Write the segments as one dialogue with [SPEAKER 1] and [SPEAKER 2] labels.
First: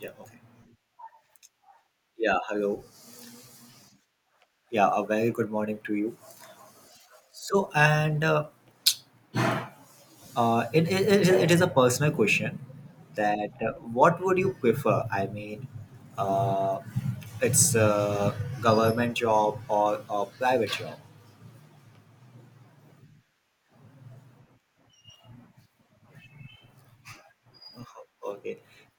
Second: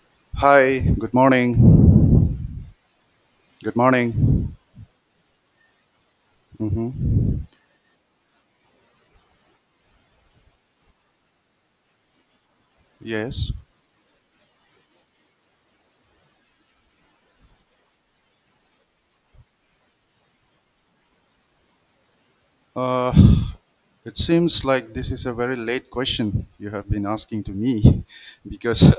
[SPEAKER 1] Yeah, okay.
[SPEAKER 2] Hi, good morning.
[SPEAKER 1] Yeah, hello.
[SPEAKER 2] Good morning.
[SPEAKER 1] Yeah, a very good morning to you.
[SPEAKER 2] Hmm.
[SPEAKER 1] So, and it, it, it it is a personal question that
[SPEAKER 2] Yes.
[SPEAKER 1] What would you prefer? Uh, it's a government job or a private job.
[SPEAKER 2] Uh, it seems like this is a very late question you have been asking to me
[SPEAKER 1] Okay.
[SPEAKER 2] because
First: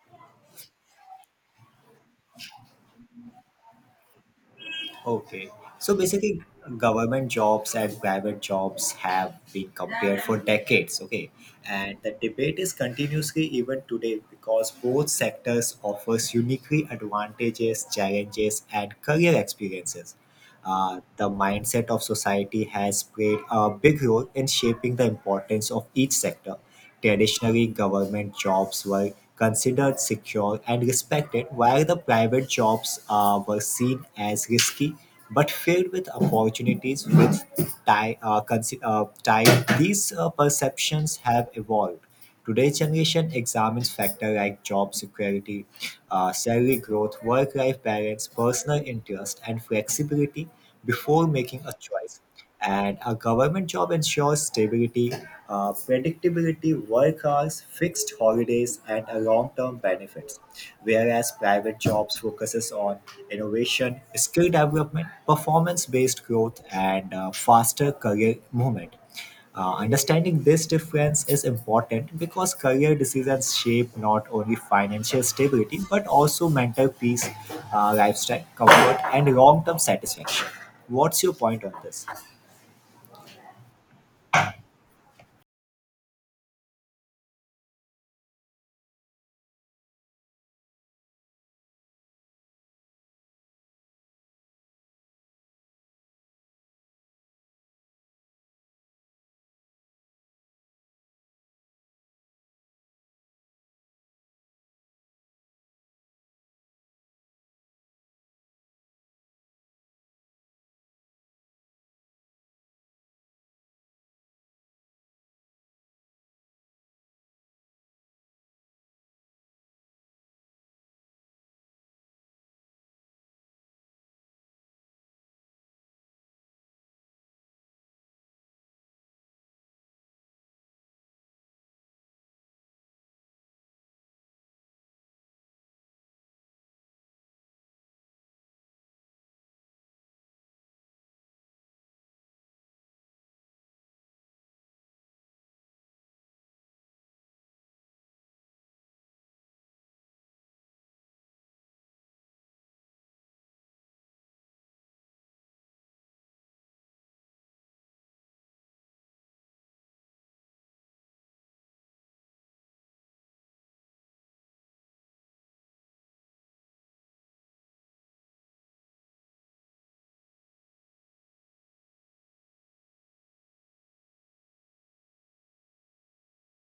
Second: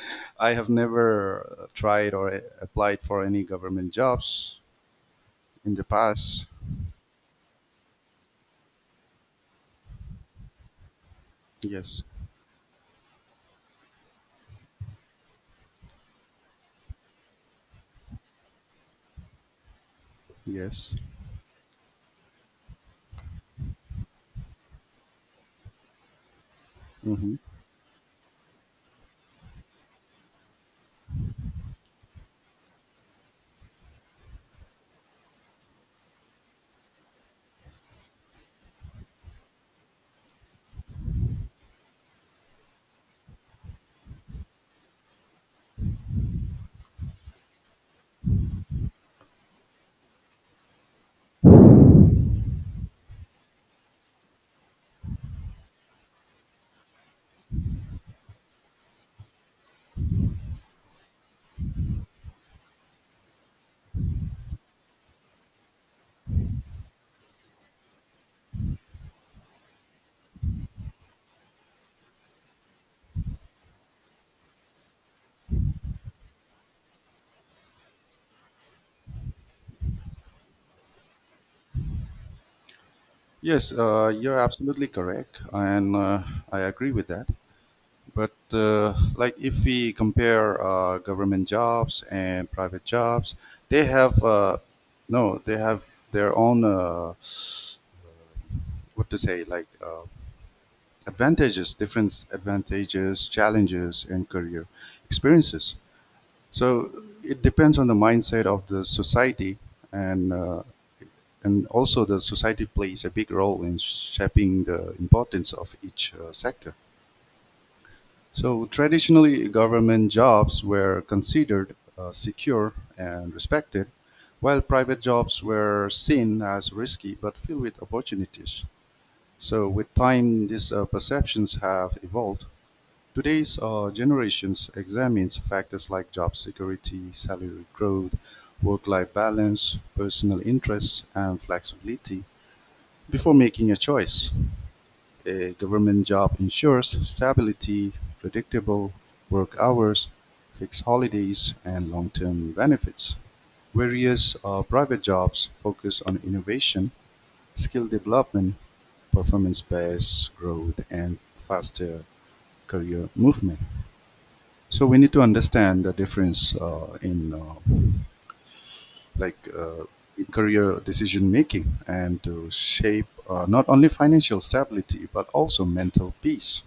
[SPEAKER 2] I have never tried or applied for any government jobs
[SPEAKER 1] Okay.
[SPEAKER 2] in the
[SPEAKER 1] So basically,
[SPEAKER 2] past.
[SPEAKER 1] government jobs and private jobs have been compared for decades. Okay. And
[SPEAKER 2] Yes,
[SPEAKER 1] the debate is continuously even today because both sectors offers uniquely advantages, challenges, and career experiences.
[SPEAKER 2] yes.
[SPEAKER 1] The mindset of society has played a big role in shaping the importance of each sector.
[SPEAKER 2] Hmm.
[SPEAKER 1] Traditionally, government jobs were considered secure and respected, while the private jobs were seen as risky but filled with opportunities. With tie, tie these perceptions have evolved. Today's generation examines factors like job security, salary growth, work life balance, personal interest, and flexibility before making a choice. And a government job ensures stability, predictability, work hours, fixed holidays, and a long-term benefits. Whereas private jobs focuses on innovation, skill development, performance-based growth, and faster career movement. Understanding this difference is important because career decisions shape not only financial stability but also mental peace, lifestyle, comfort, and long term satisfaction. What's your point on this?
[SPEAKER 2] Yes, you're absolutely correct, and I agree with that. But like if we compare government jobs and private jobs, they have no, they have their own, what to say, like, advantages, different advantages, challenges, and career experiences. So it depends on the mindset of the society, and uh, and also the society plays a big role in shaping the importance of each sector. So traditionally, government jobs were considered secure and respected, while private jobs were seen as risky but filled with opportunities. So with time, these perceptions have evolved. Today's generations examines factors like job security, salary growth, work-life balance, personal interests, and flexibility before making a choice. A government job ensures stability, predictable work hours, fixed holidays, and long-term benefits. Various private jobs focus on innovation, skill development, performance-based growth, and faster career movement. So we need to understand the difference like uh, in career decision making and to shape, not only financial stability but also mental peace.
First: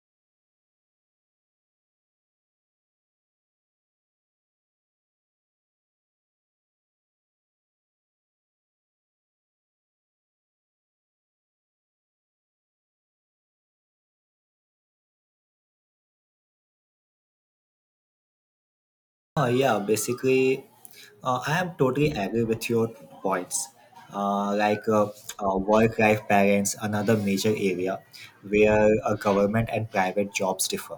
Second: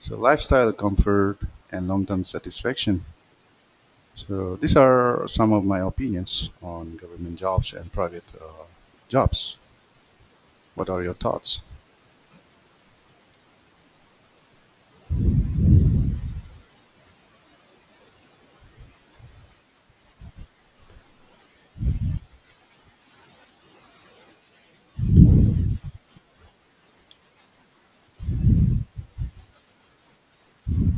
[SPEAKER 2] So lifestyle comfort and long-term satisfaction. So these are some of my opinions on government jobs and private, jobs. What are your thoughts?
[SPEAKER 1] Yeah, basically, I am totally agree with your points. Uh, like uh, work-life balance, another major area where government and private jobs differ.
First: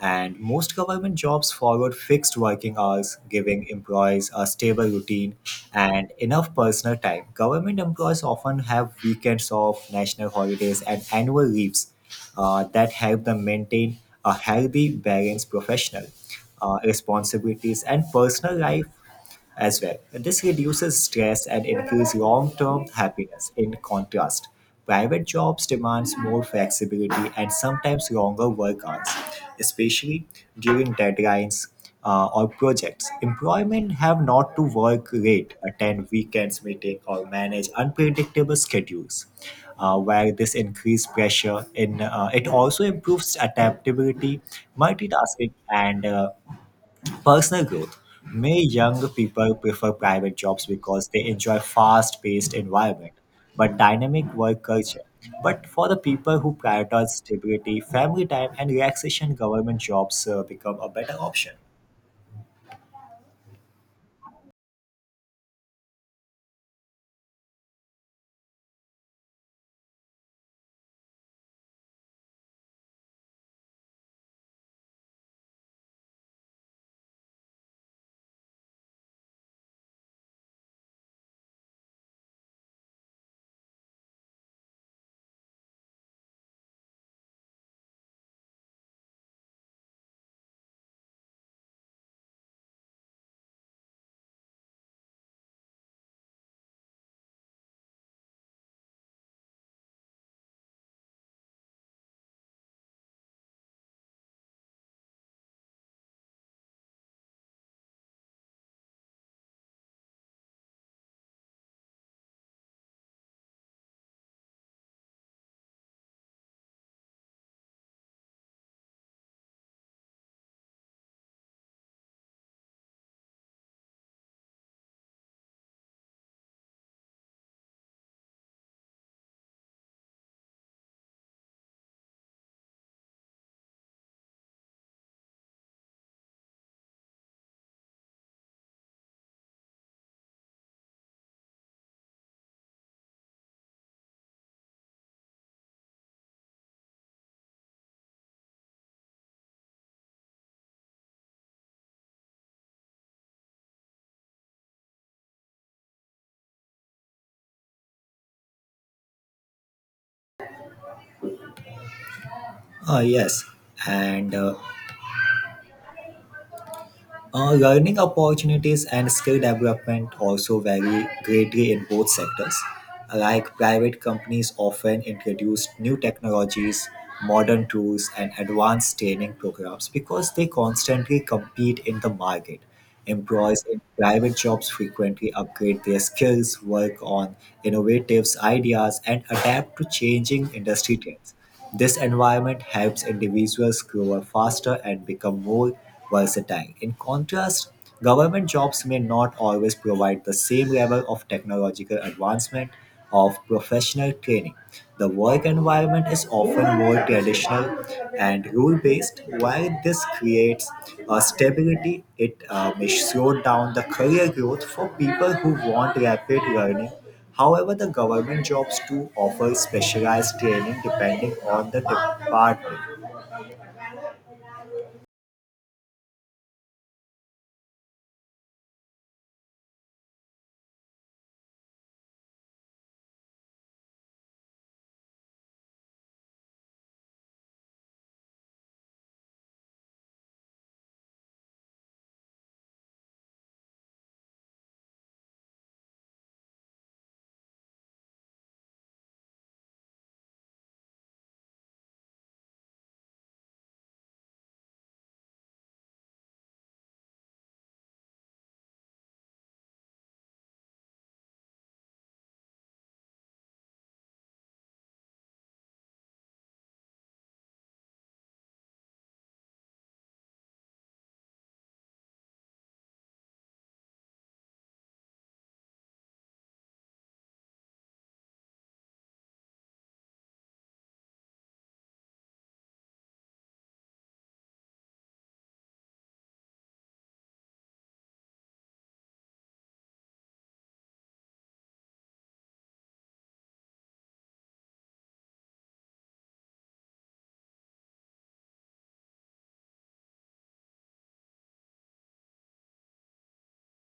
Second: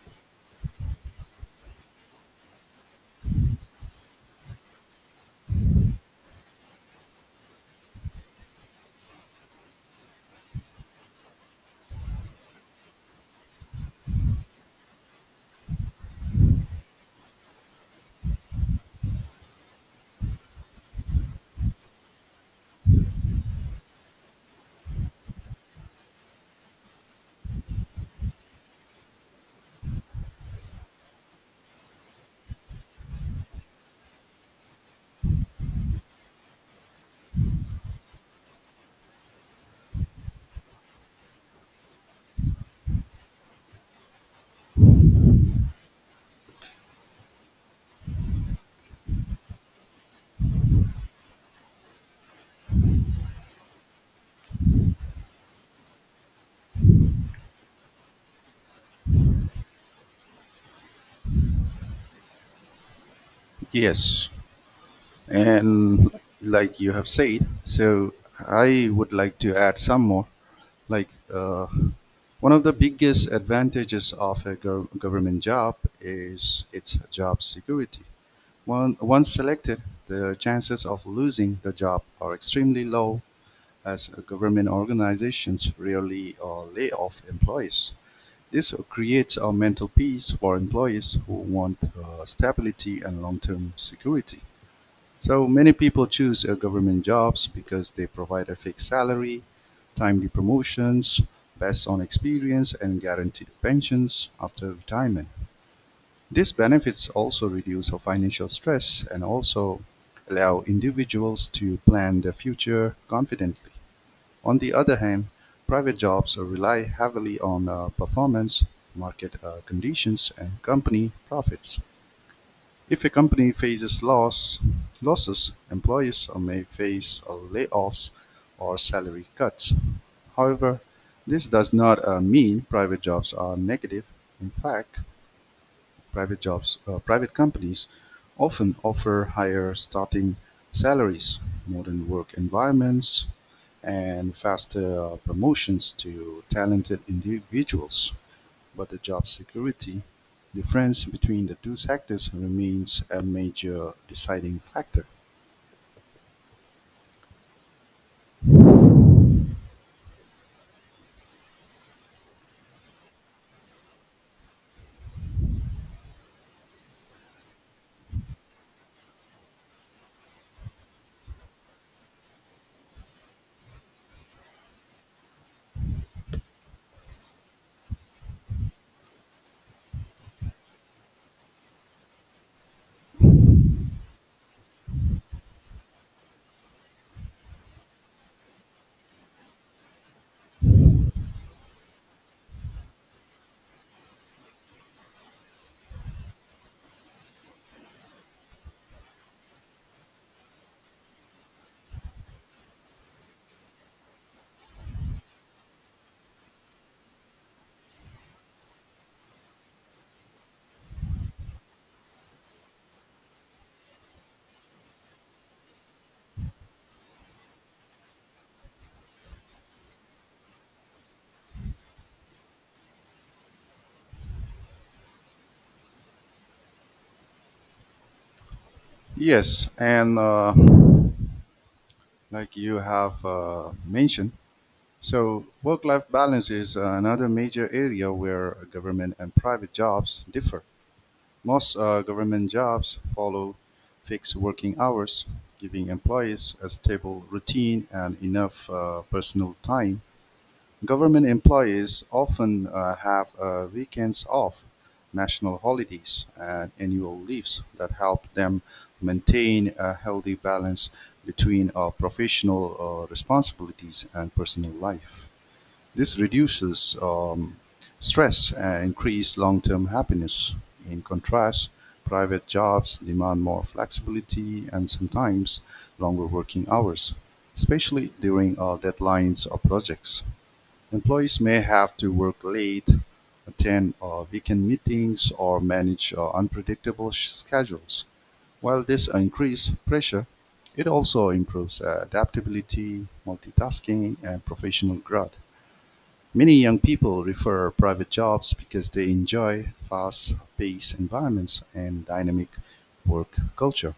[SPEAKER 1] And most government jobs follow fixed working hours, giving employees a stable routine and enough personal time. Government employees often have weekends off, national holidays, and annual leaves that help them maintain a healthy balance professional responsibilities and personal life as well. This reduces stress and improves long term happiness. In contrast, private jobs demands more flexibility and sometimes longer work hours, especially during deadlines or projects. Employment have not to work late, attend weekends meeting, or manage unpredictable schedules. Where this increased pressure in it also improves adaptability, multitasking, and personal growth. May young people prefer private jobs because they enjoy fast paced environment but dynamic work culture. But for the people who prioritize stability, family time and relaxation, government jobs become a better option.
[SPEAKER 2] Yes, and like you have said, so I would like to add some more. Like, one of the biggest advantages of a government job is its job security. Once selected, the chances of losing the job are extremely low as government organizations rarely lay off employees. This creates a mental peace for employees who want stability and long term security. So many people choose government jobs because they provide a fixed salary, timely promotions, based on experience, and guaranteed pensions after retirement. These benefits also reduce financial stress and also allow individuals to plan their future confidently. On the other hand, private jobs rely heavily on performance, market conditions, and company profits. If a company faces losses, employees may face layoffs or salary cuts. However, this does not mean private jobs are negative. In fact, private companies often offer higher starting salaries, modern work environments, and faster promotions to talented individuals, but the job security difference between the two sectors remains a major deciding factor.
[SPEAKER 1] Yes, and learning opportunities and skill development also vary greatly in both sectors. Like private companies often introduce new technologies, modern tools, and advanced training programs because they constantly compete in the market. Employees in private jobs frequently upgrade their skills, work on innovative ideas, and adapt to changing industry trends. This environment helps individuals grow faster and become more versatile. In contrast, government jobs may not always provide the same level of technological advancement of professional training. The work environment is often more traditional and rule based. While this creates a stability, it may slow down the career growth for people who want rapid learning. However, the government jobs do offer specialized training depending on the department.
[SPEAKER 2] Yes, and like you have mentioned, so work life balance is another major area where government and private jobs differ. Most government jobs follow fixed working hours, giving employees a stable routine and enough personal time. Government employees often have weekends off, national holidays, and annual leaves that help them maintain a healthy balance between professional responsibilities and personal life. This reduces stress and increases long-term happiness. In contrast, private jobs demand more flexibility and sometimes longer working hours, especially during deadlines or projects. Employees may have to work late, attend weekend meetings, or manage unpredictable schedules. While this increases pressure, it also improves adaptability, multitasking, and professional growth. Many young people prefer private jobs because they enjoy fast-paced environments and dynamic work culture.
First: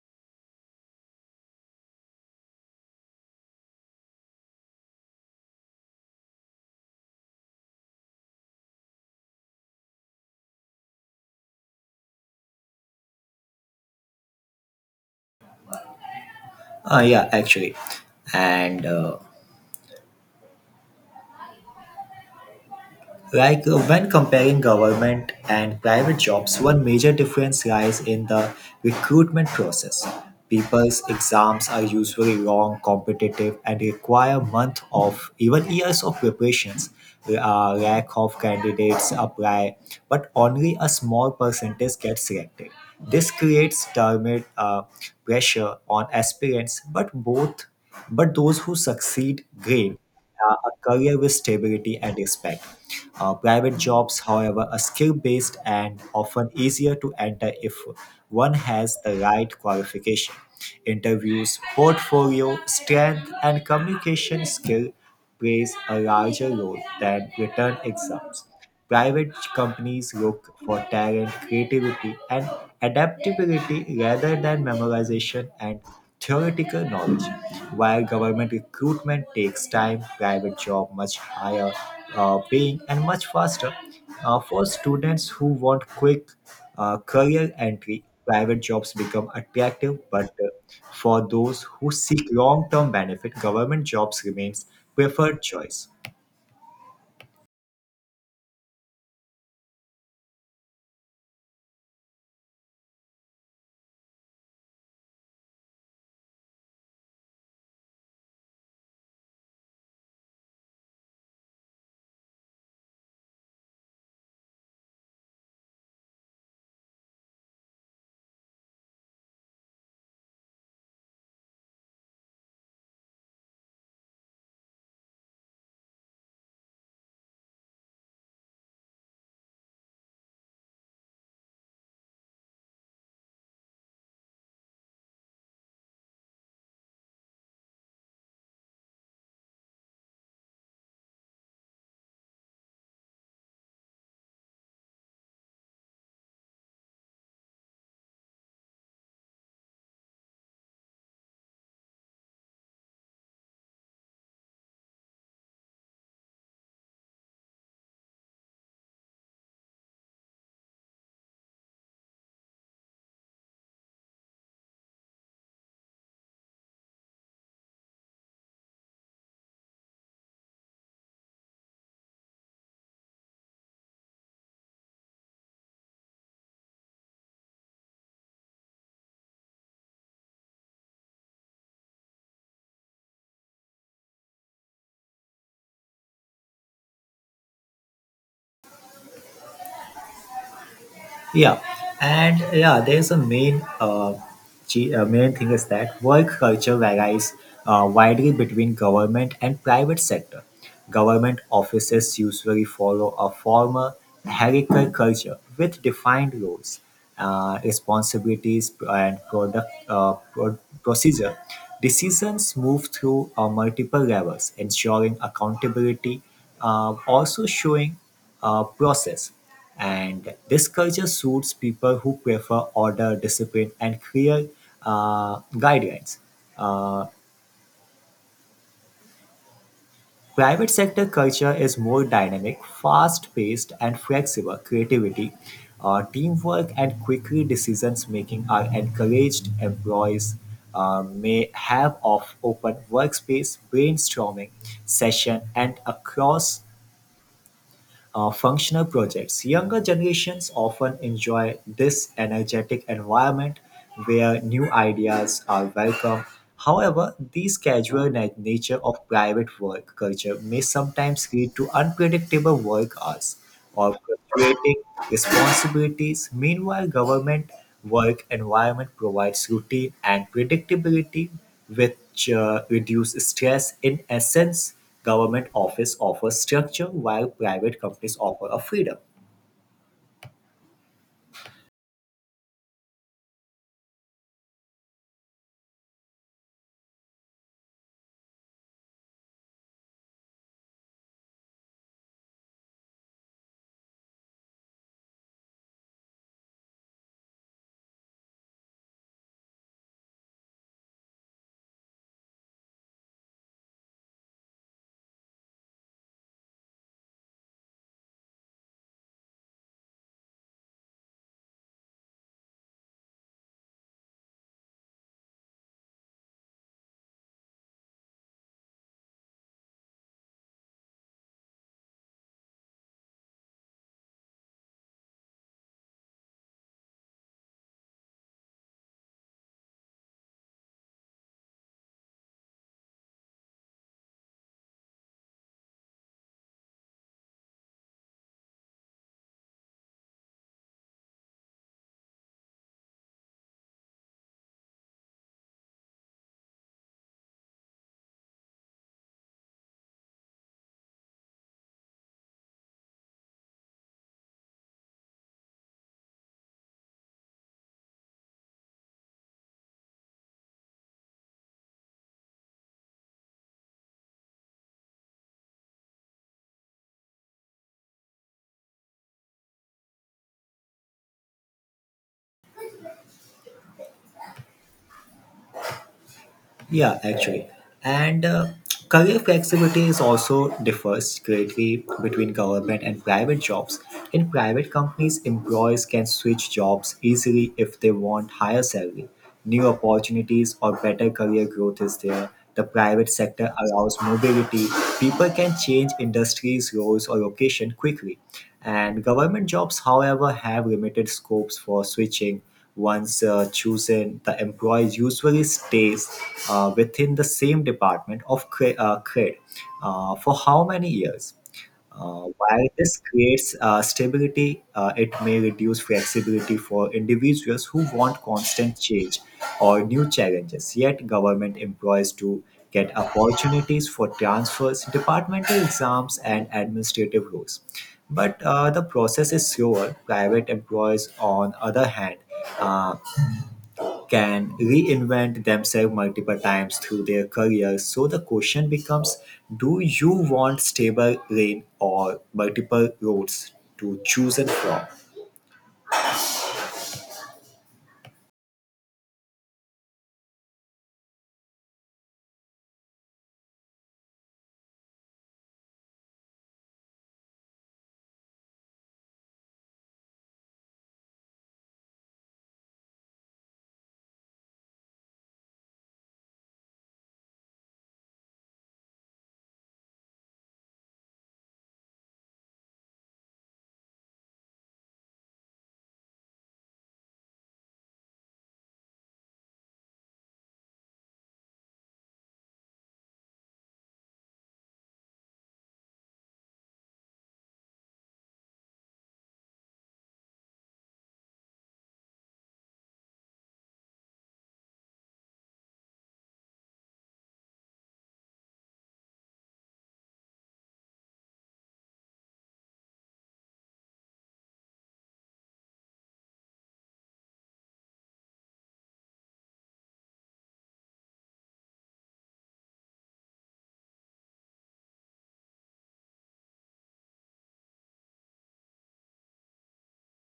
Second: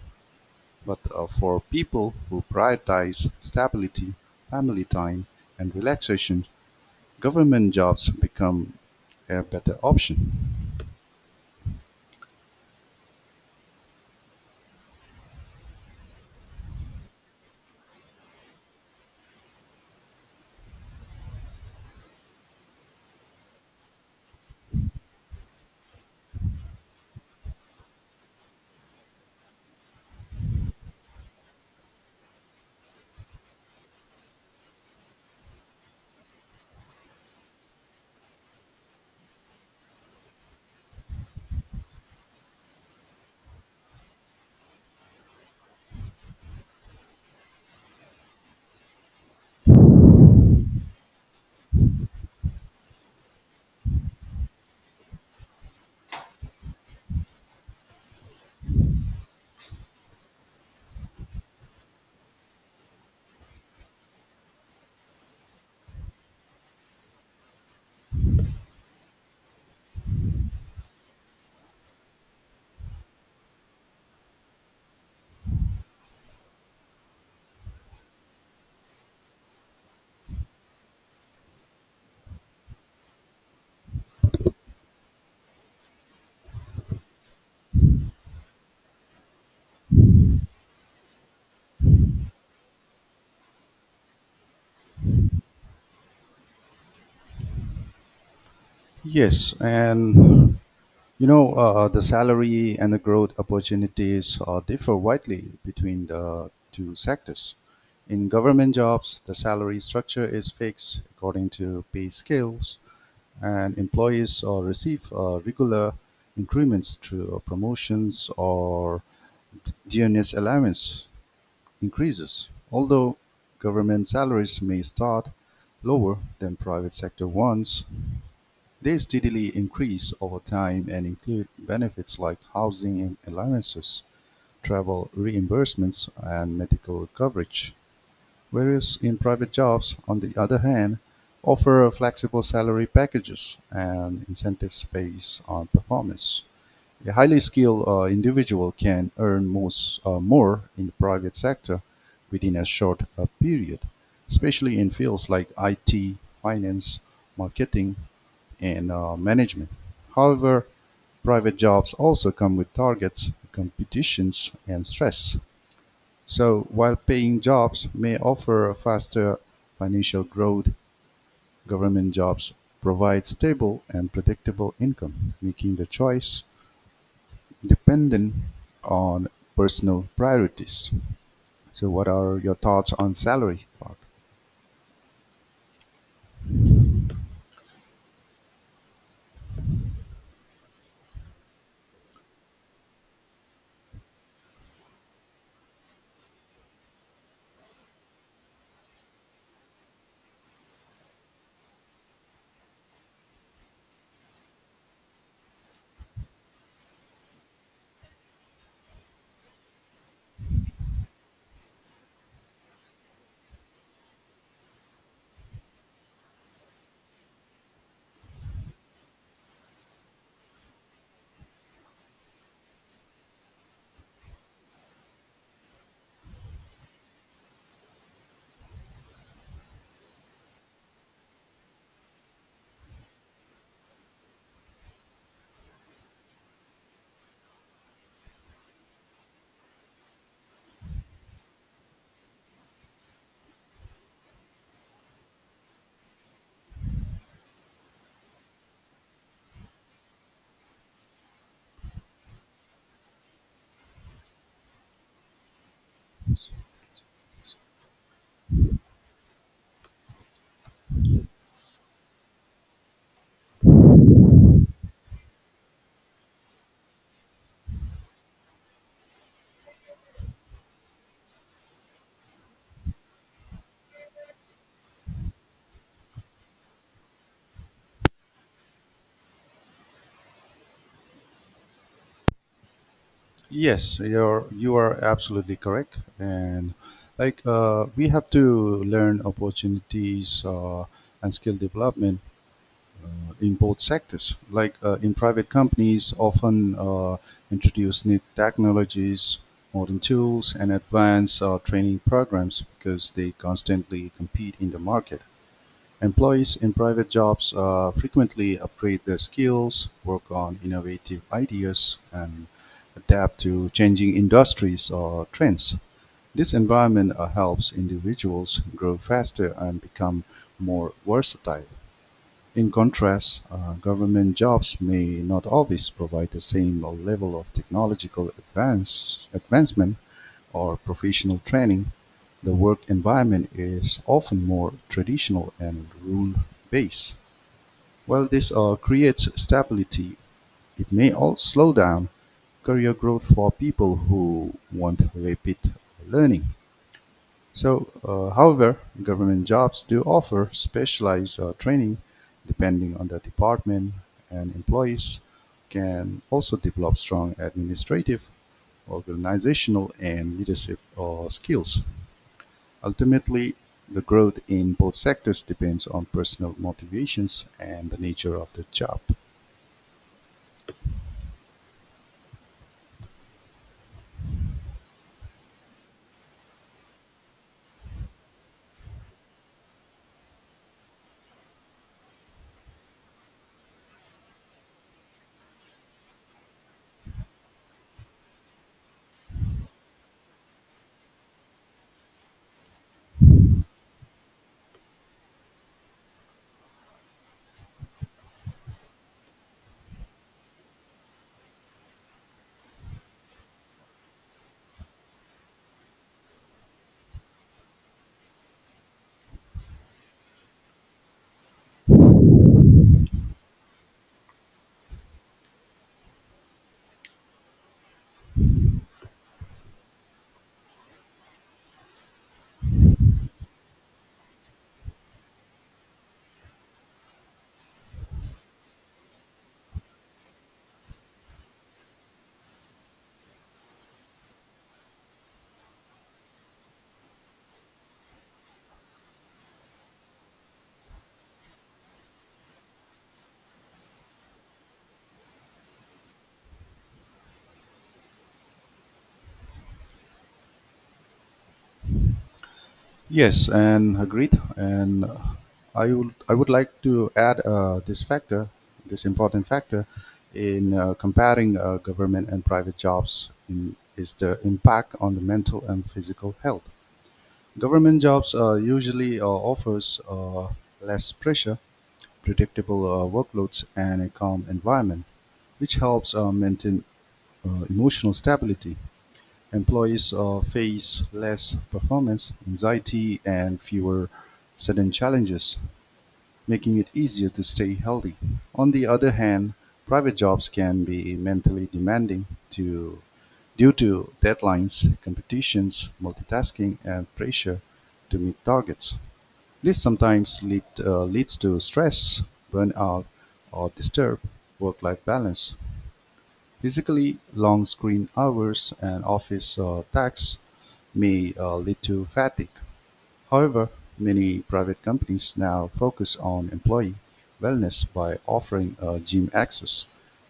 [SPEAKER 2] But for people who prioritize stability, family time, and relaxation, government jobs become a better option.
[SPEAKER 1] Yeah, actually. And Like When comparing government and private jobs, one major difference lies in the recruitment process. People's exams are usually long, competitive, and require months of even years of preparations. A lack of candidates apply, but only a small percentage gets selected. This creates termit pressure on aspirants, but those who succeed gain a career with stability and respect. Private jobs, however, are skill based and often easier to enter if one has the right qualification. Interviews, portfolio, strength, and communication skill plays a larger role than written exams. Private companies look for talent, creativity, and adaptability rather than memorization and theoretical knowledge. While government recruitment takes time, private job much higher paying and much faster. For students who want quick career entry, private jobs become attractive, but for those who seek long-term benefit, government jobs remains preferred choice.
[SPEAKER 2] Yes, and the salary and the growth opportunities differ widely between the two sectors. In government jobs, the salary structure is fixed according to pay scales, and employees receive regular increments through promotions or dearness allowance increases. Although government salaries may start lower than private sector ones, they steadily increase over time and include benefits like housing allowances, travel reimbursements, and medical coverage, whereas in-private jobs, on the other hand, offer flexible salary packages and incentives based on performance. A highly skilled individual can earn more in the private sector within a short period, especially in fields like IT, finance, marketing, and management; however, private jobs also come with targets, competitions, and stress, so while paying jobs may offer faster financial growth, government jobs provide stable and predictable income, making the choice dependent on personal priorities. So, what are your thoughts on salary part?
[SPEAKER 1] Yeah, and yeah, there's a main g- main thing is that work culture varies widely between government and private sector. Government offices usually follow a formal hierarchical culture with defined roles, responsibilities, and procedure. Decisions move through multiple levels, ensuring accountability, also showing process, and this culture suits people who prefer order, discipline, and clear guidelines. Uh, Private sector culture is more dynamic, fast-paced, and flexible. Creativity, teamwork, and quickly decisions-making are encouraged. Employees may have of open workspace, brainstorming session, and across functional projects. Younger generations often enjoy this energetic environment where new ideas are welcome. However, the casual nature of private work culture may sometimes lead to unpredictable work hours of creating responsibilities. Meanwhile, government work environment provides routine and predictability, which reduce stress. In essence, government office offers structure, while private companies offer a freedom.
[SPEAKER 2] Yes, you are absolutely correct, and like we have to learn opportunities and skill development in both sectors. Like in private companies, often introduce new technologies, modern tools, and advanced training programs because they constantly compete in the market. Employees in private jobs frequently upgrade their skills, work on innovative ideas, and adapt to changing industries or trends. This environment helps individuals grow faster and become more versatile. In contrast, government jobs may not always provide the same level of technological advancement or professional training. The work environment is often more traditional and rule based. While this all creates stability, it may also slow down career growth for people who want rapid learning. So, however, government jobs do offer specialized training depending on the department, and employees can also develop strong administrative, organizational, and leadership skills. Ultimately, the growth in both sectors depends on personal motivations and the nature of the job.
[SPEAKER 1] Yeah, actually. And Career flexibility is also differs greatly between government and private jobs. In private companies, employees can switch jobs easily if they want higher salary, new opportunities, or better career growth is there. The private sector allows mobility. People can change industries, roles, or location quickly. And government jobs, however, have limited scopes for switching once chosen, the employee usually stays within the same department of credit for how many years? While this creates stability, it may reduce flexibility for individuals who want constant change or new challenges. Yet, government employees do get opportunities for transfers, departmental exams, and administrative roles. But the process is slower. Private employees, on other hand, uh, can reinvent themselves multiple times through their careers. So the question becomes, do you want stable rain or multiple roads to choose and from?
[SPEAKER 2] Yes, and agreed. And I would like to add, this factor, this important factor, in comparing government and private jobs, is the impact on the mental and physical health. Government jobs usually offers, less pressure, predictable workloads, and a calm environment, which helps maintain emotional stability. Employees face less performance anxiety and fewer sudden challenges, making it easier to stay healthy. On the other hand, private jobs can be mentally demanding, to, due to deadlines, competitions, multitasking, and pressure to meet targets. This sometimes leads to stress, burnout, or disturbed work life balance. Physically, long screen hours and office tax may lead to fatigue; however, many private companies now focus on employee wellness by offering gym access,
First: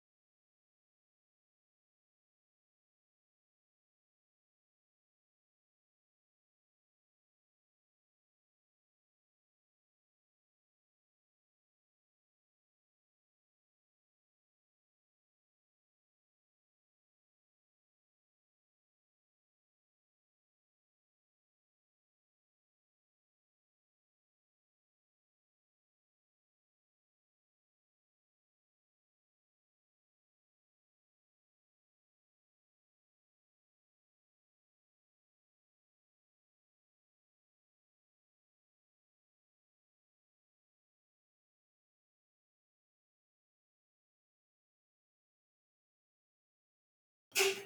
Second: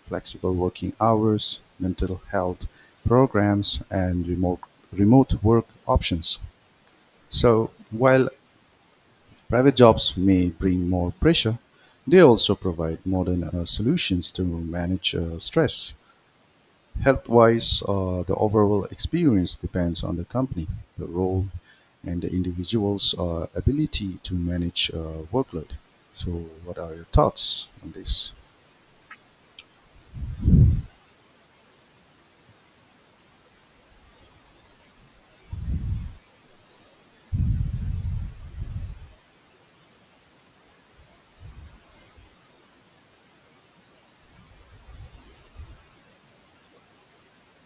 [SPEAKER 2] flexible working hours, mental health programs, and remote work options. So, while private jobs may bring more pressure, they also provide modern solutions to manage stress health wise, the overall experience depends on the company, the role, and the individual's ability to manage workload. So, what are your thoughts on this?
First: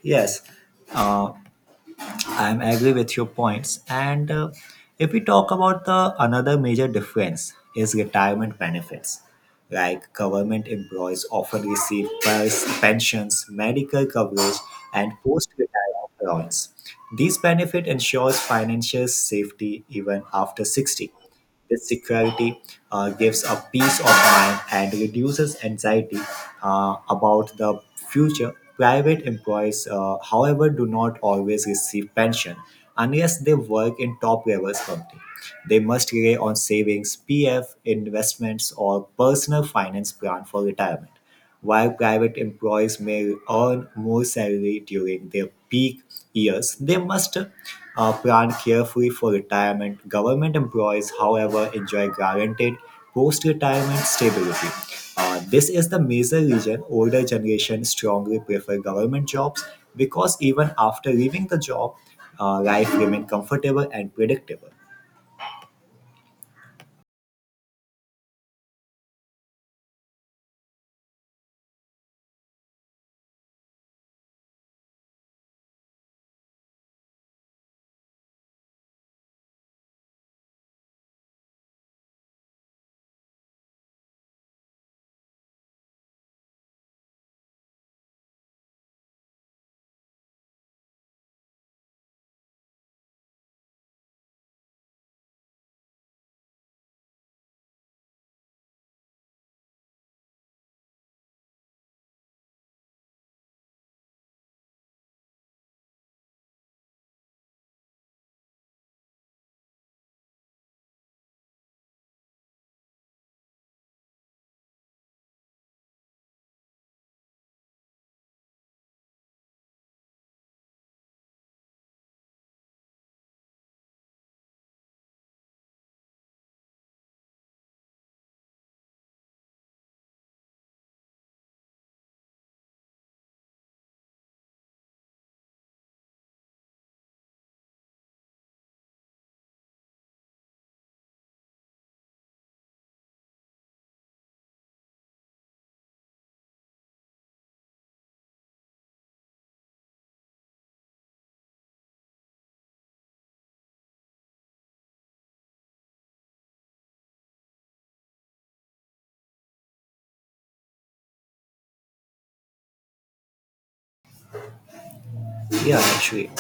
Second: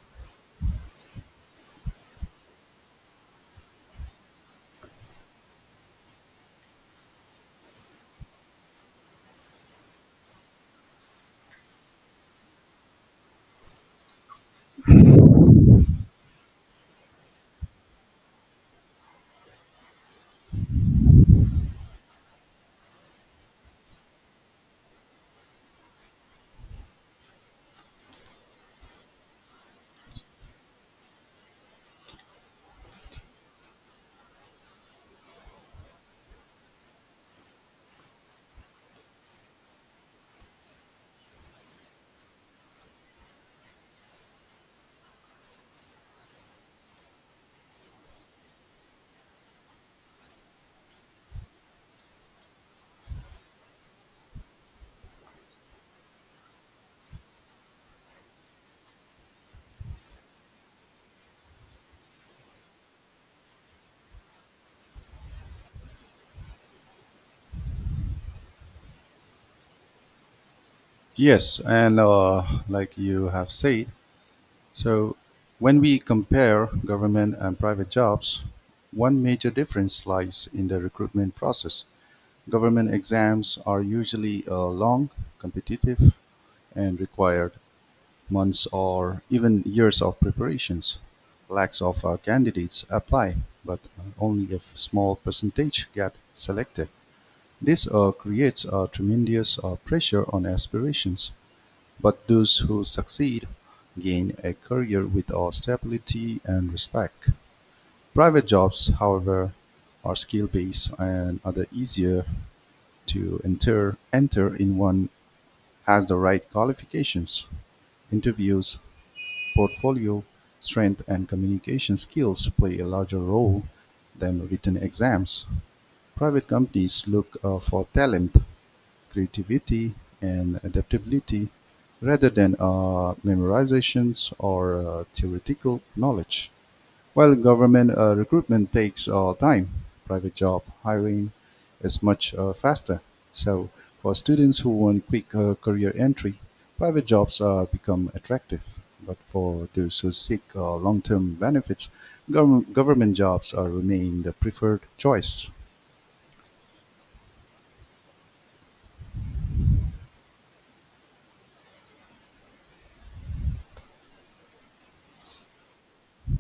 [SPEAKER 1] Yes, uh, I'm agree with your points. And if we talk about the another major difference is retirement benefits. Like government employees often receive pensions, medical coverage, and post-retirement allowance. These benefit ensures financial safety even after 60. This security gives a peace of mind and reduces anxiety about the future. Private employees, however, do not always receive pension unless they work in top levels company. They must rely on savings, PF, investments, or personal finance plan for retirement. While private employees may earn more salary during their peak years, they must plan carefully for retirement. Government employees, however, enjoy guaranteed post retirement stability. This is the major reason older generations strongly prefer government jobs because even after leaving the job, life remains comfortable and predictable.
[SPEAKER 2] Yes, and like you have said, so when we compare government and private jobs, one major difference lies in the recruitment process. Government exams are usually long, competitive, and required months or even years of preparations. Lakhs of candidates apply, but only a small percentage get selected. This creates a tremendous pressure on aspirations, but those who succeed gain a career with stability and respect. Private jobs, however, are skill-based and are the easier to enter in one has the right qualifications. Interviews, portfolio strength, and communication skills play a larger role than written exams. Private companies look for talent, creativity, and adaptability rather than memorizations or theoretical knowledge. While government recruitment takes time, private job hiring is much faster. So for students who want quick career entry, private jobs become attractive. But for those who seek long-term benefits, government jobs remain the preferred choice.
[SPEAKER 1] Yeah, actually.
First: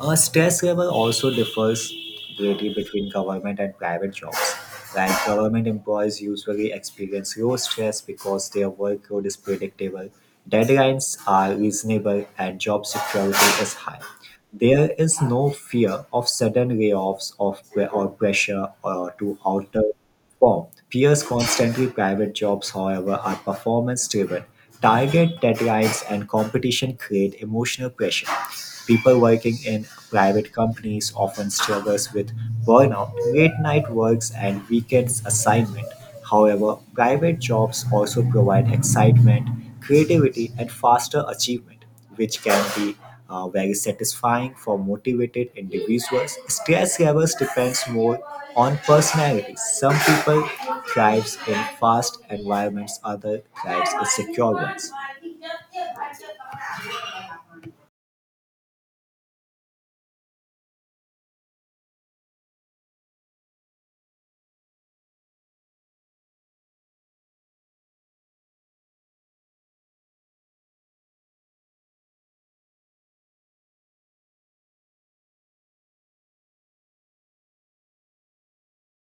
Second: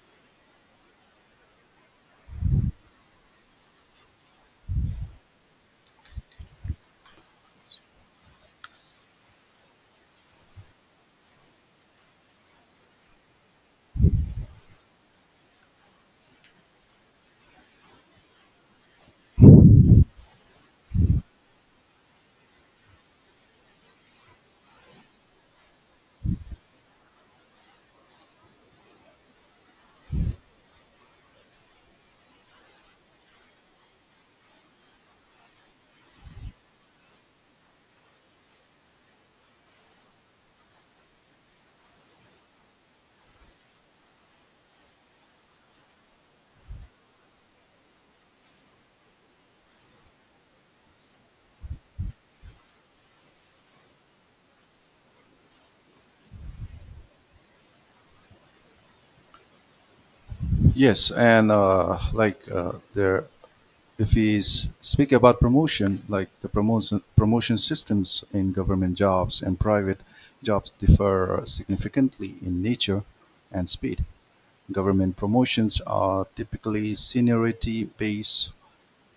[SPEAKER 1] Stress level also differs greatly between government and private jobs. Like government employees usually experience low stress because their workload is predictable, deadlines are reasonable, and job security is high. There is no fear of sudden layoffs of or pressure or to alter form. Peers constantly private jobs, however, are performance driven. Target deadlines and competition create emotional pressure. People working in private companies often struggles with burnout, late night works, and weekends assignment. However, private jobs also provide excitement, creativity, and faster achievement which can be very satisfying for motivated individuals. Stress levels depends more on personality. Some people thrives in fast environments, other thrives in secure ones.
[SPEAKER 2] Yes, and like there if we speak about promotion, like the promotion systems in government jobs and private jobs differ significantly in nature and speed. Government promotions are typically seniority based,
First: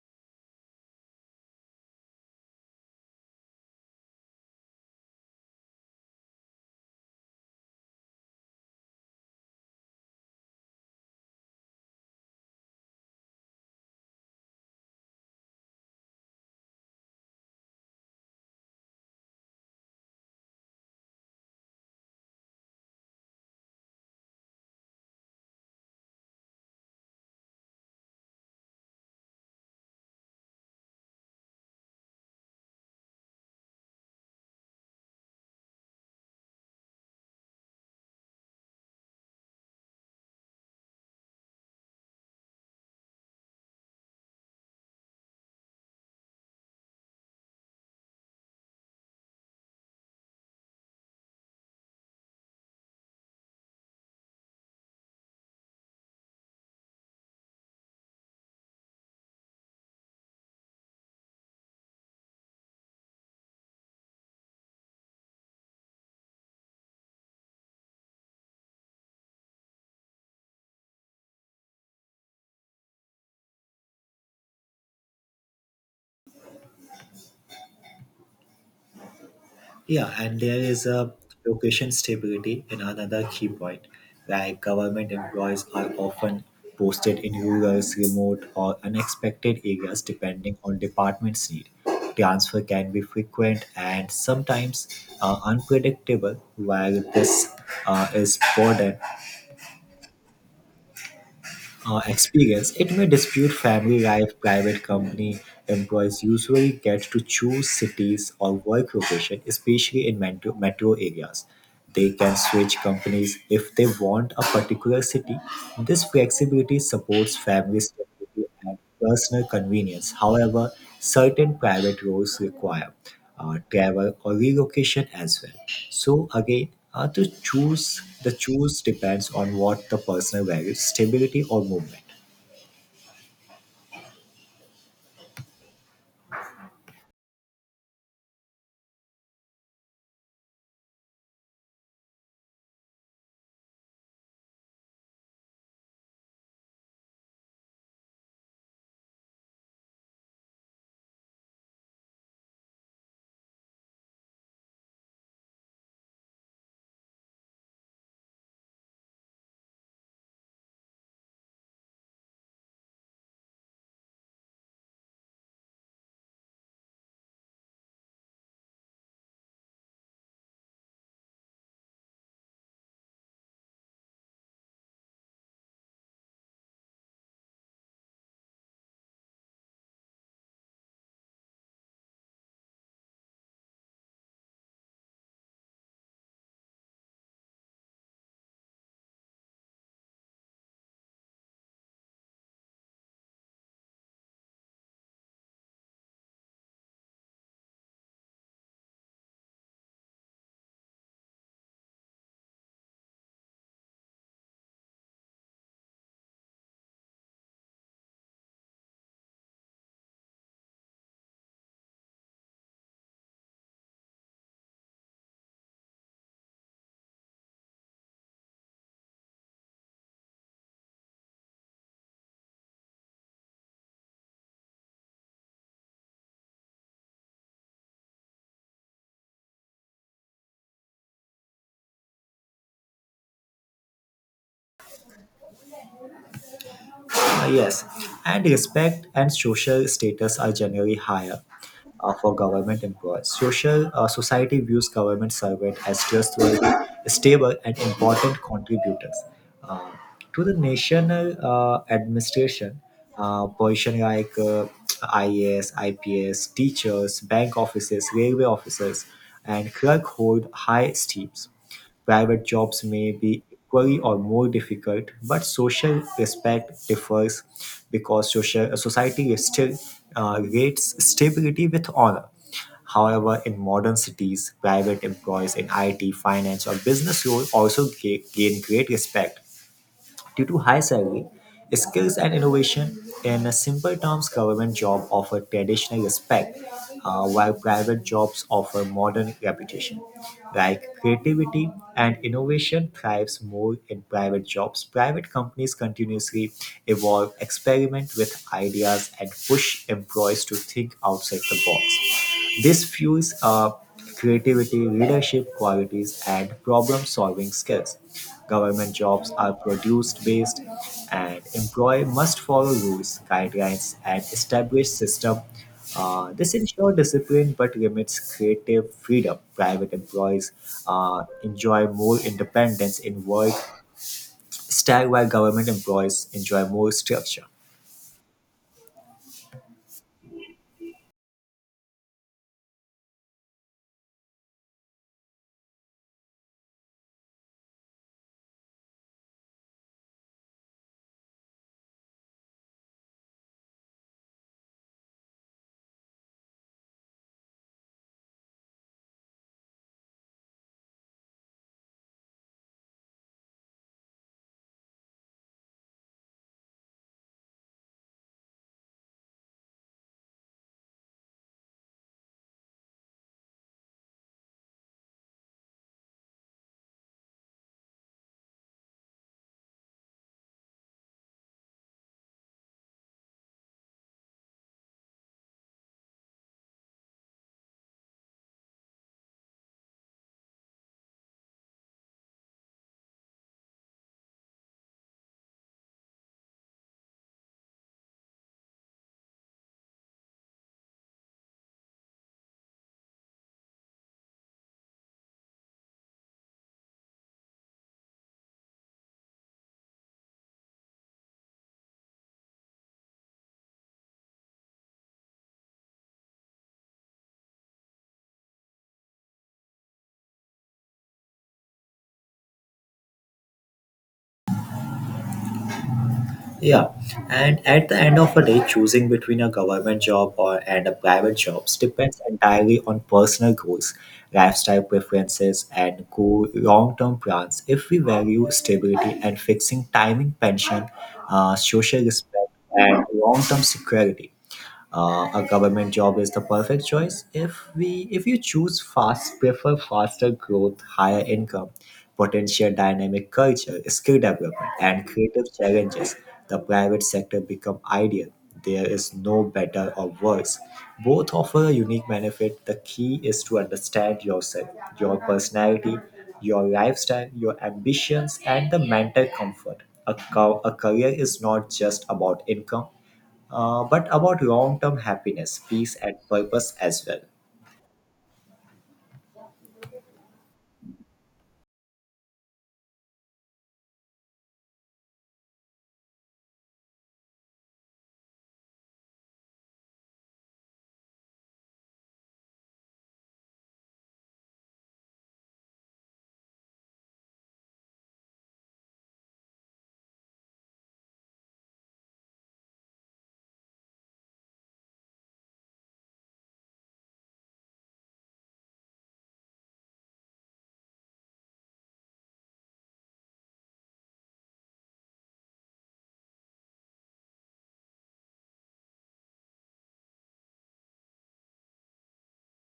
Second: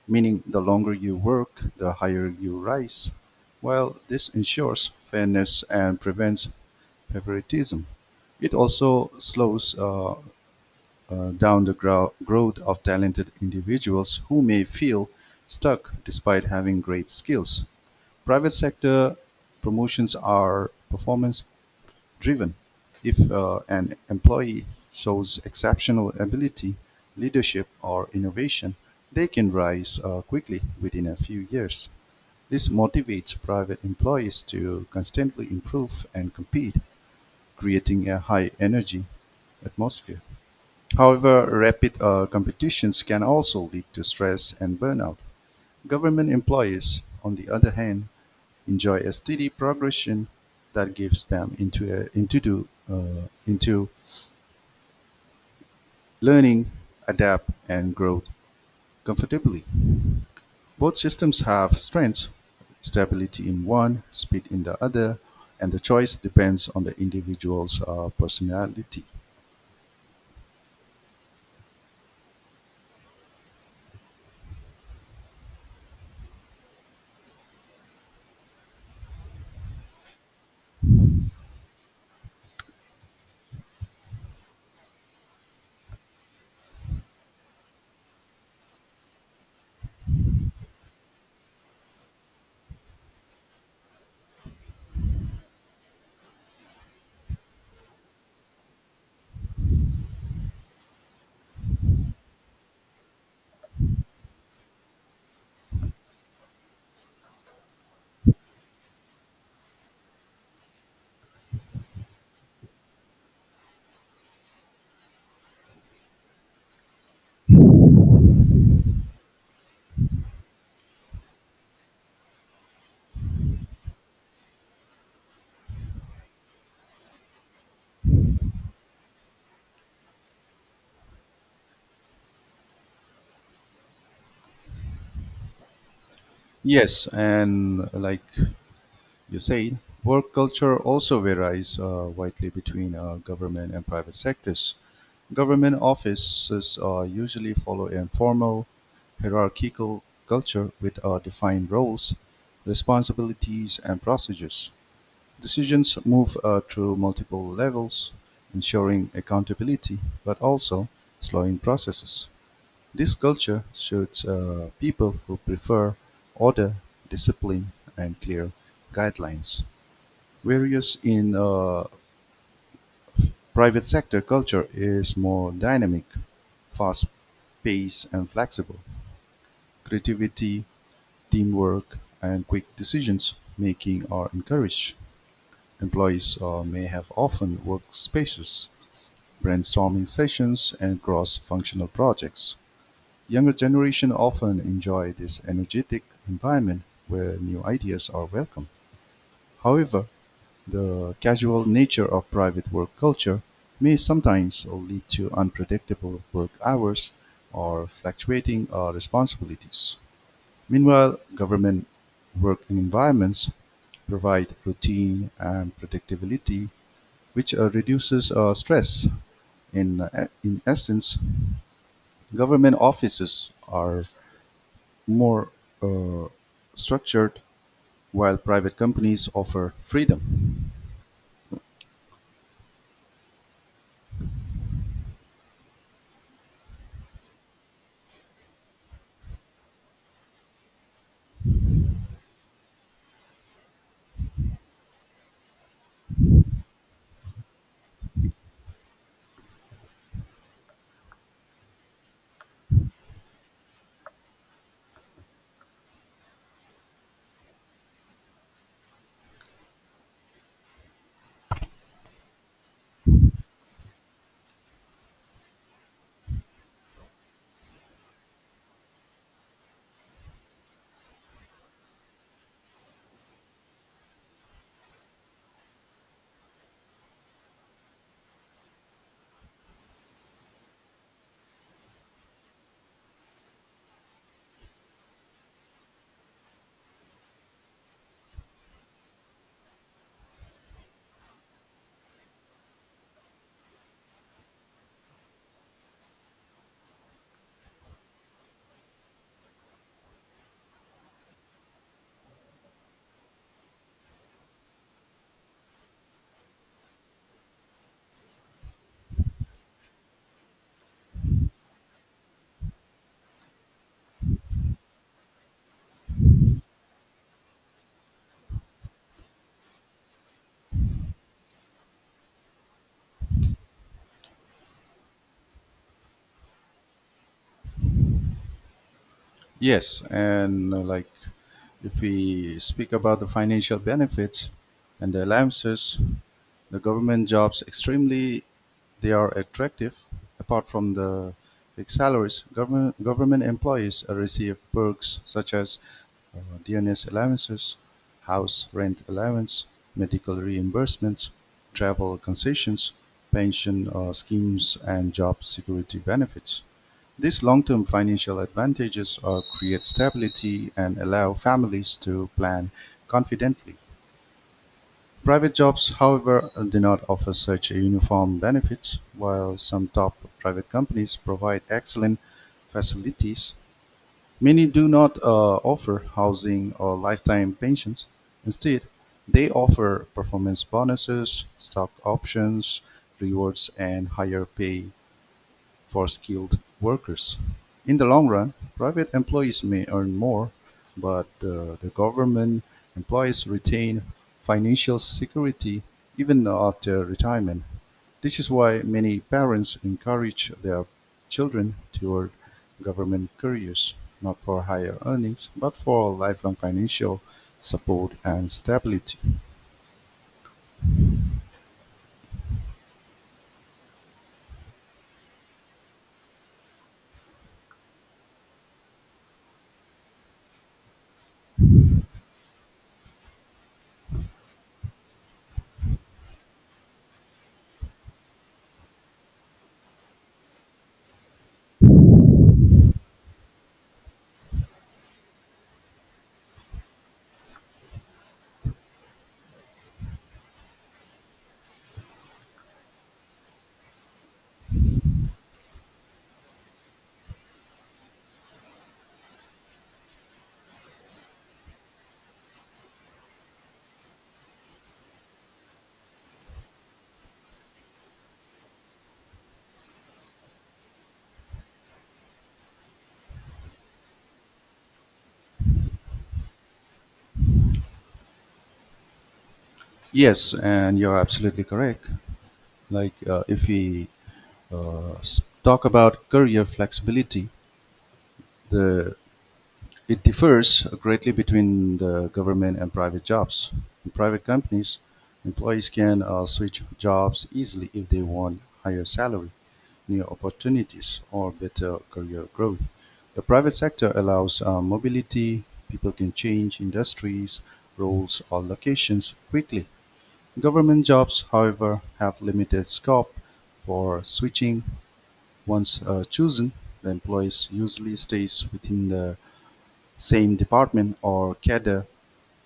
[SPEAKER 2] meaning the longer you work, the higher you rise. While this ensures fairness and prevents favoritism, it also slows down the growth of talented individuals who may feel stuck despite having great skills. Private sector promotions are performance driven. If an employee shows exceptional ability, leadership, or innovation, they can rise quickly within a few years. This motivates private employees to constantly improve and compete, creating a high energy atmosphere. However, rapid competitions can also lead to stress and burnout. Government employees, on the other hand, enjoy a steady progression that gives them into a, into do, into learning, adapt, and grow comfortably. Both systems have strengths: stability in one, speed in the other, and the choice depends on the individual's personality.
[SPEAKER 1] Yeah, and there is a location stability in another key point. Like government employees are often posted in rural, remote, or unexpected areas depending on department's need. Transfer can be frequent and sometimes unpredictable, while this is burden experience, it may dispute family life. Private company employees usually get to choose cities or work location, especially in metro areas. They can switch companies if they want a particular city. This flexibility supports family stability and personal convenience. However, certain private roles require travel or relocation as well. So, again, the choose depends on what the personal values, stability or movement.
[SPEAKER 2] Yes, and like you said, work culture also varies widely between government and private sectors. Government offices usually follow a formal, hierarchical culture with defined roles, responsibilities, and procedures. Decisions move through multiple levels, ensuring accountability but also slowing processes. This culture suits people who prefer order, discipline, and clear guidelines. Whereas in the private sector, culture is more dynamic, fast-paced and flexible. Creativity, teamwork, and quick decisions making are encouraged. Employees may have often workspaces, brainstorming sessions, and cross-functional projects. Younger generation often enjoy this energetic environment where new ideas are welcome. However, the casual nature of private work culture may sometimes lead to unpredictable work hours or fluctuating responsibilities. Meanwhile, government work environments provide routine and predictability, which reduces stress. In essence, government offices are more uh, structured while private companies offer freedom.
[SPEAKER 1] Yes, and respect and social status are generally higher for government employees. Social society views government servant as trustworthy, stable, and important contributors uh, to the national administration. Position like IAS, IPS, teachers, bank officers, railway officers, and clerk hold high esteems. Private jobs may be equally or more difficult, but social respect differs because social society still rates stability with honor. However, in modern cities, private employees in IT, finance, or business roles also gain great respect due to high salary, skills, and innovation. In simple terms, government jobs offer traditional respect, while private jobs offer modern reputation. Like creativity and innovation thrives more in private jobs. Private companies continuously evolve, experiment with ideas, and push employees to think outside the box. This fuels up creativity, leadership qualities, and problem solving skills. Government jobs are produced based, and employer must follow rules, guidelines, and established system. This ensures discipline but limits creative freedom. Private employees enjoy more independence in work style, while government employees enjoy more structure.
[SPEAKER 2] Yes, and like, if we speak about the financial benefits and the allowances, the government jobs extremely they are attractive. Apart from the big salaries, government employees receive perks such as DNS allowances, house rent allowance, medical reimbursements, travel concessions, pension schemes, and job security benefits. These long-term financial advantages are create stability and allow families to plan confidently. Private jobs, however, do not offer such a uniform benefits. While some top private companies provide excellent facilities, many do not offer housing or lifetime pensions. Instead, they offer performance bonuses, stock options, rewards, and higher pay for skilled workers. In the long run, private employees may earn more, but the government employees retain financial security even after retirement. This is why many parents encourage their children toward government careers, not for higher earnings, but for lifelong financial support and stability.
[SPEAKER 1] Yeah, and at the end of a day, choosing between a government job or and a private jobs depends entirely on personal goals, lifestyle preferences, and go long-term plans. If we value stability and fixing timing, pension, social respect, and long-term security, a government job is the perfect choice if we if you choose fast prefer faster growth, higher income, potential dynamic culture, skill development, and creative challenges. The private sector become ideal. There is no better or worse. Both offer a unique benefit. The key is to understand yourself, your personality, your lifestyle, your ambitions, and the mental comfort. A career is not just about income, but about long term happiness, peace, and purpose as well.
[SPEAKER 2] Yes, and you're absolutely correct. Like if we talk about career flexibility, the it differs greatly between the government and private jobs. In private companies, employees can switch jobs easily if they want higher salary, new opportunities, or better career growth. The private sector allows mobility. People can change industries, roles, or locations quickly. Government jobs, however, have limited scope for switching. Once chosen, the employees usually stays within the same department or cadre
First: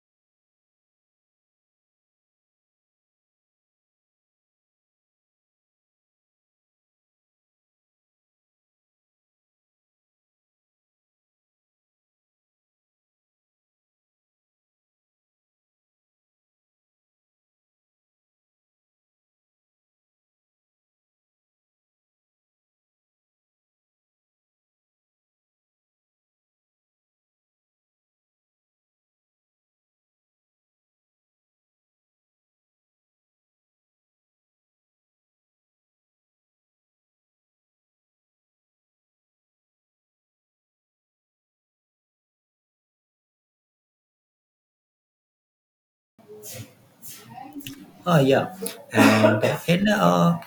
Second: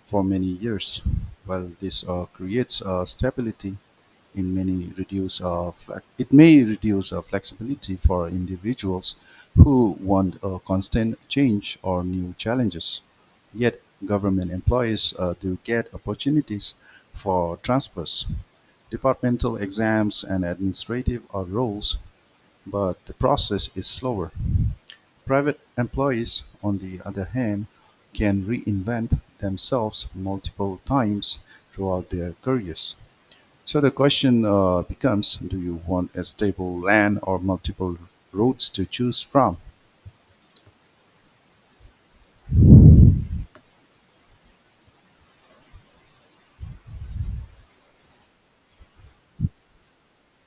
[SPEAKER 2] for many years. While this creates stability, in many reduce it may reduce flexibility for individuals who want constant change or new challenges. Yet, government employees do get opportunities for transfers, departmental exams, and administrative roles, but the process is slower. Private employees, on the other hand, can reinvent themselves multiple times throughout their careers. So the question becomes, do you want a stable land or multiple routes to choose from?
[SPEAKER 1] Ah, yeah. And in a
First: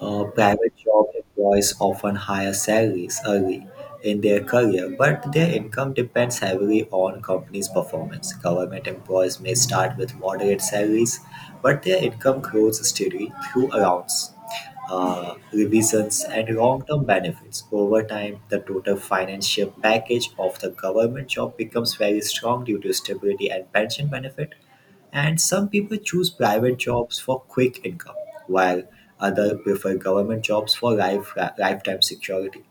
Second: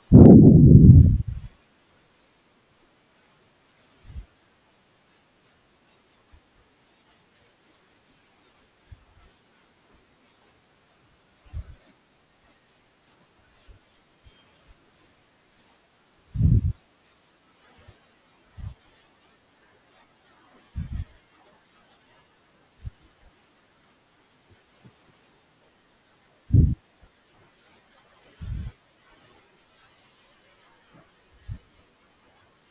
[SPEAKER 1] private job, employees often higher salaries early in their career, but their income depends heavily on company's performance. Government employees may start with moderate salaries, but their income grows steadily through rounds. Revisions, and long term benefits. Over time, the total financial package of the government job becomes very strong due to stability and pension benefit. And some people choose private jobs for quick income, while others prefer government jobs for lifetime security.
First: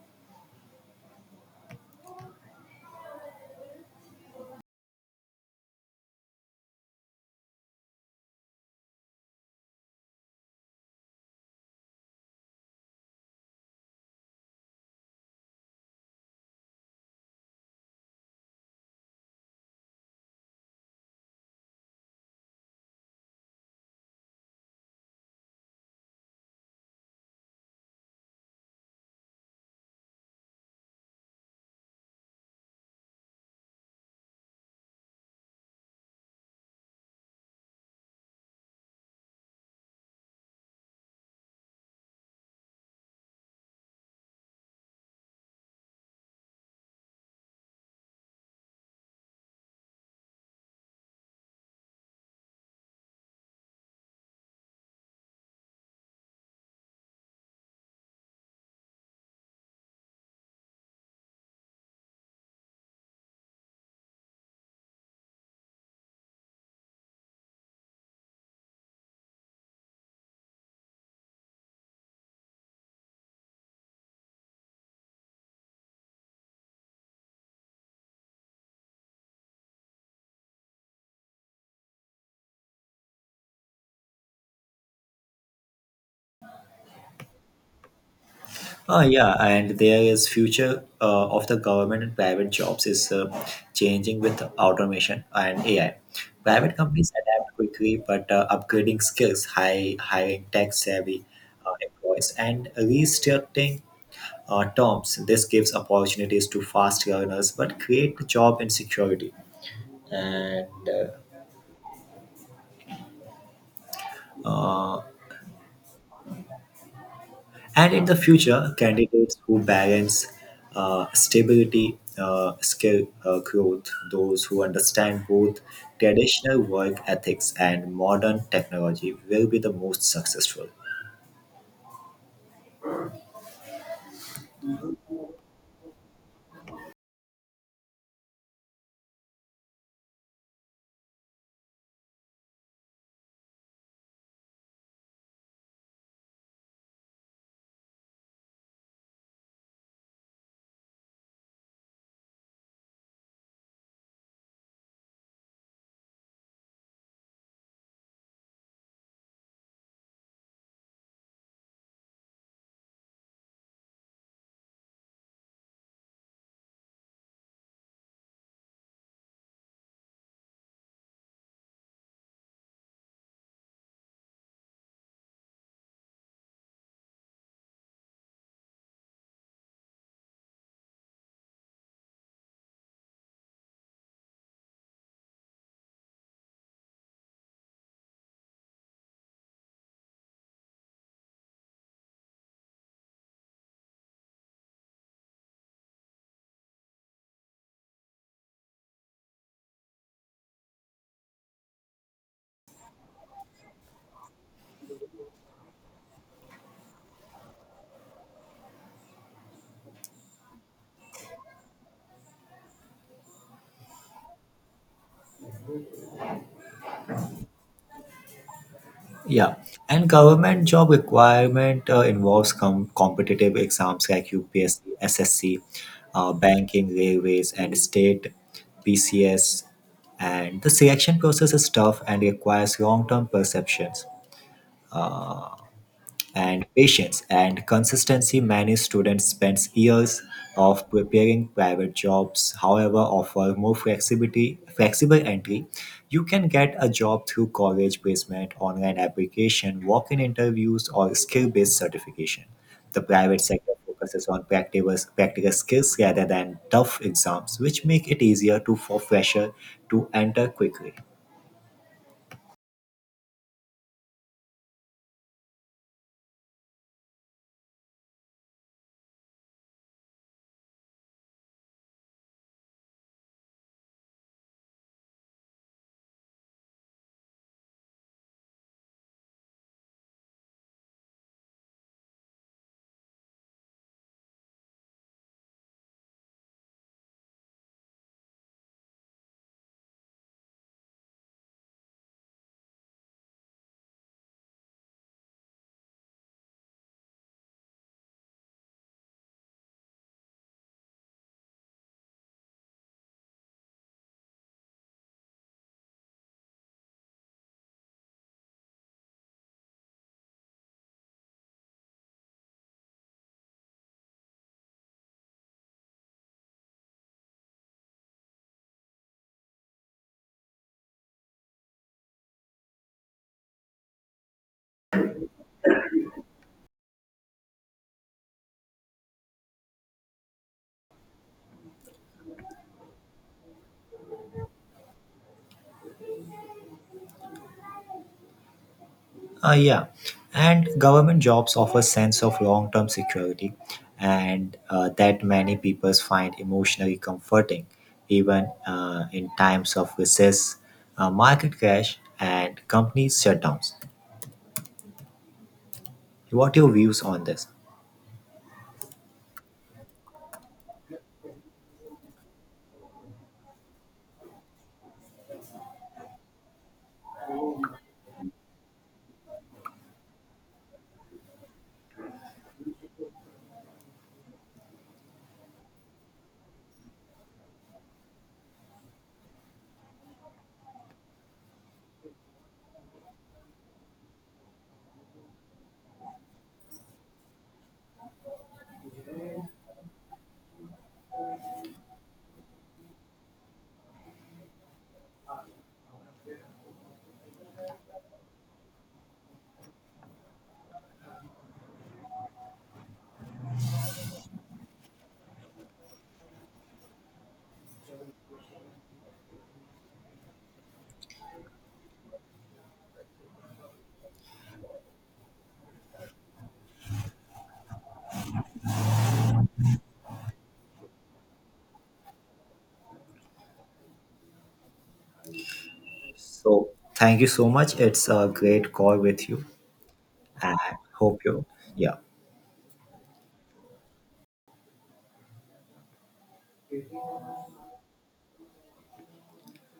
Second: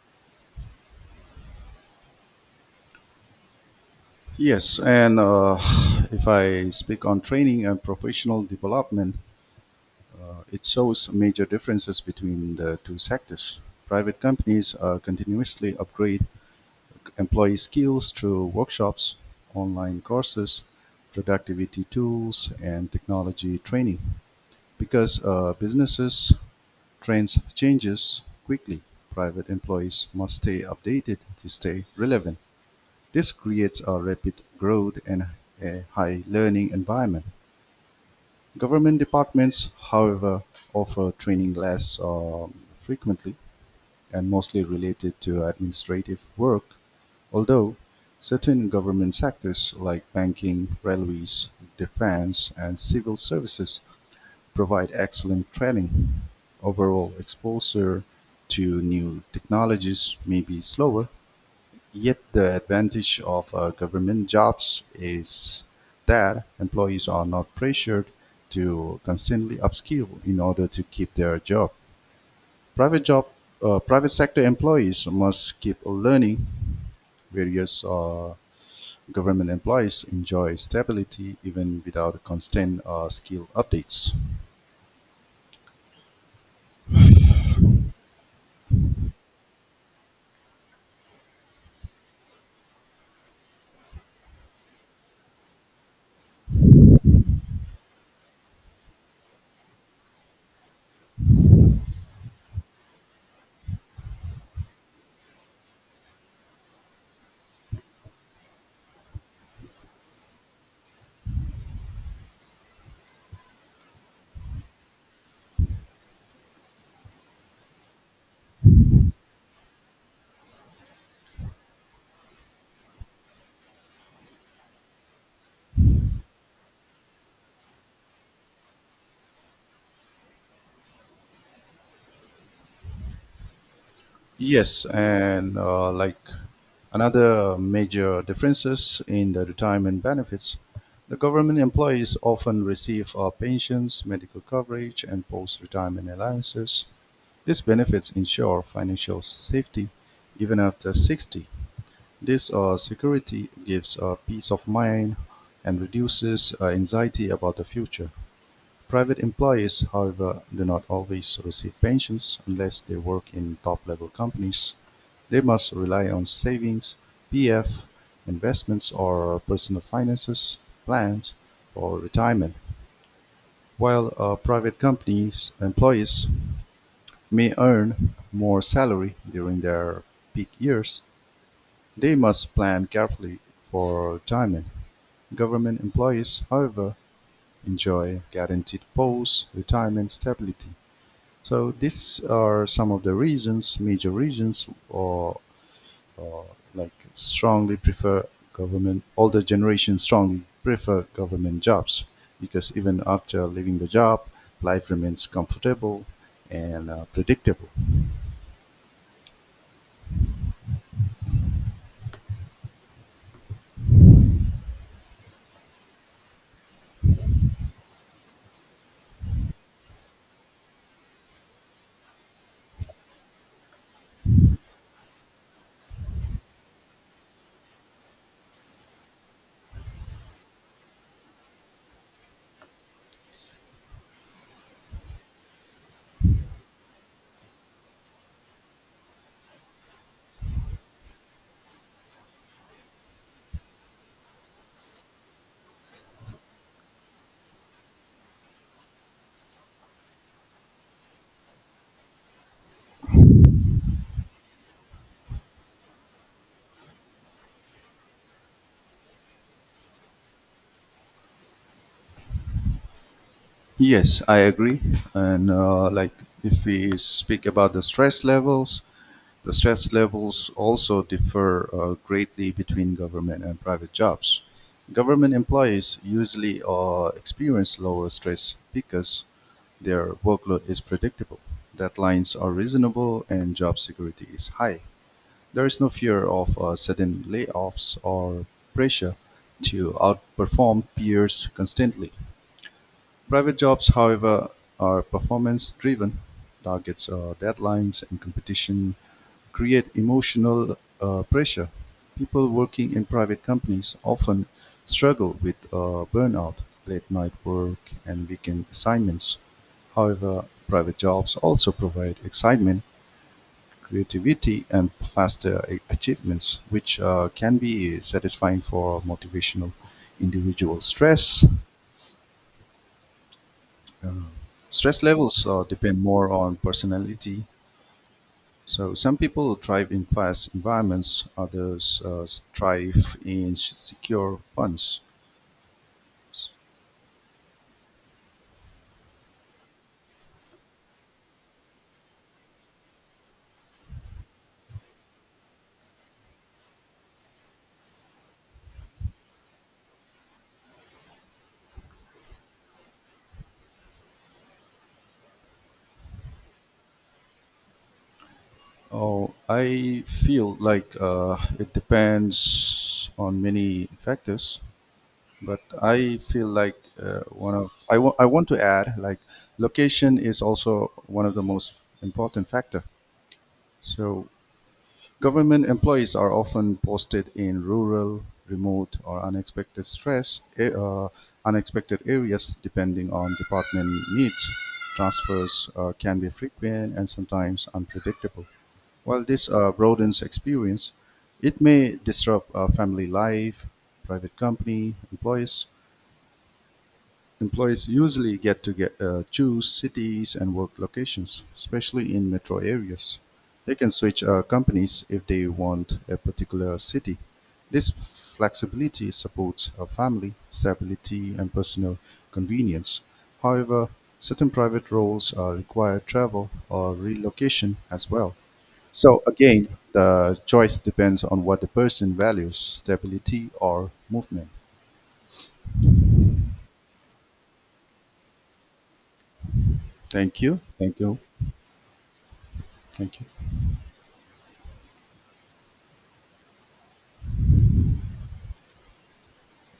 [SPEAKER 2] Yes, and if I speak on training and professional development, it shows major differences between the two sectors. Private companies continuously upgrade employee skills through workshops, online courses, productivity tools, and technology training. Because businesses trends changes quickly, private employees must stay updated to stay relevant. This creates a rapid growth and a high learning environment. Government departments, however, offer training less frequently and mostly related to administrative work. Although certain government sectors like banking, railways, defense, and civil services provide excellent training, overall exposure to new technologies may be slower, yet the advantage of government jobs is that employees are not pressured to constantly upskill in order to keep their job. Private job, private sector employees must keep learning various government employees enjoy stability even without constant skill updates.
[SPEAKER 1] Yeah, and there is future of the government and private jobs is changing with automation and AI. Private companies adapt quickly, but upgrading skills, high hiring tech-savvy employees, and restructuring terms. This gives opportunities to fast learners, but create job insecurity. And uh, uh, And in the future, candidates who balance stability, skill growth, those who understand both traditional work ethics and modern technology will be the most successful.
[SPEAKER 2] Yes, and like another major differences in the retirement benefits, the government employees often receive pensions, medical coverage, and post-retirement allowances. These benefits ensure financial safety even after 60. This security gives peace of mind and reduces anxiety about the future. Private employees, however, do not always receive pensions unless they work in top-level companies; they must rely on savings, PF, investments or personal finances plans for retirement, while a private company's employees may earn more salary during their peak years. They must plan carefully for retirement. Government employees, however, enjoy guaranteed post-retirement stability. So these are some of the reasons, major reasons, or like strongly prefer government. Older generation strongly prefer government jobs because even after leaving the job, life remains comfortable and predictable.
[SPEAKER 1] Yeah, and government job requirement involves competitive exams like UPSC, SSC, banking, railways, and state PCS. And the selection process is tough and requires long term perceptions and patience and consistency. Many students spend years of preparing private jobs, however, offer more flexibility flexible entry. You can get a job through college placement, online application, walk-in interviews, or skill-based certification. The private sector focuses on practical skills rather than tough exams which make it easier to for fresher to enter quickly.
[SPEAKER 2] Yes, I agree. And like if we speak about the stress levels also differ greatly between government and private jobs. Government employees usually experience lower stress because their workload is predictable, deadlines are reasonable, and job security is high. There is no fear of sudden layoffs or pressure to outperform peers constantly. Private jobs, however, are performance-driven; targets, deadlines, and competition create emotional pressure. People working in private companies often struggle with burnout, late-night work, and weekend assignments. However, private jobs also provide excitement, creativity, and faster achievements, which can be satisfying for motivational individuals. Um, Stress levels depend more on personality. So some people thrive in fast environments, others thrive in secure ones.
[SPEAKER 1] Yeah, and government jobs offer sense of long-term security, and that many people find emotionally comforting, even in times of recess, market crash, and company shutdowns. What are your views on this?
[SPEAKER 2] Oh, I feel like it depends on many factors, but I feel like one of I want to add, like, location is also one of the most important factor. So government employees are often posted in rural, remote, or unexpected areas depending on department needs. Transfers can be frequent and sometimes unpredictable. While this broadens experience, it may disrupt family life, private company, employees, employees usually get to choose cities and work locations, especially in metro areas. They can switch companies if they want a particular city. This flexibility supports a family, stability, and personal convenience. However, certain private roles require travel or relocation as well. So, again, the choice depends on what the person values, stability or movement.
[SPEAKER 1] So, thank you so much. It's a great call with you,
[SPEAKER 2] Thank
[SPEAKER 1] and
[SPEAKER 2] you. Thank you.
[SPEAKER 1] hope you, yeah.
[SPEAKER 2] Thank you.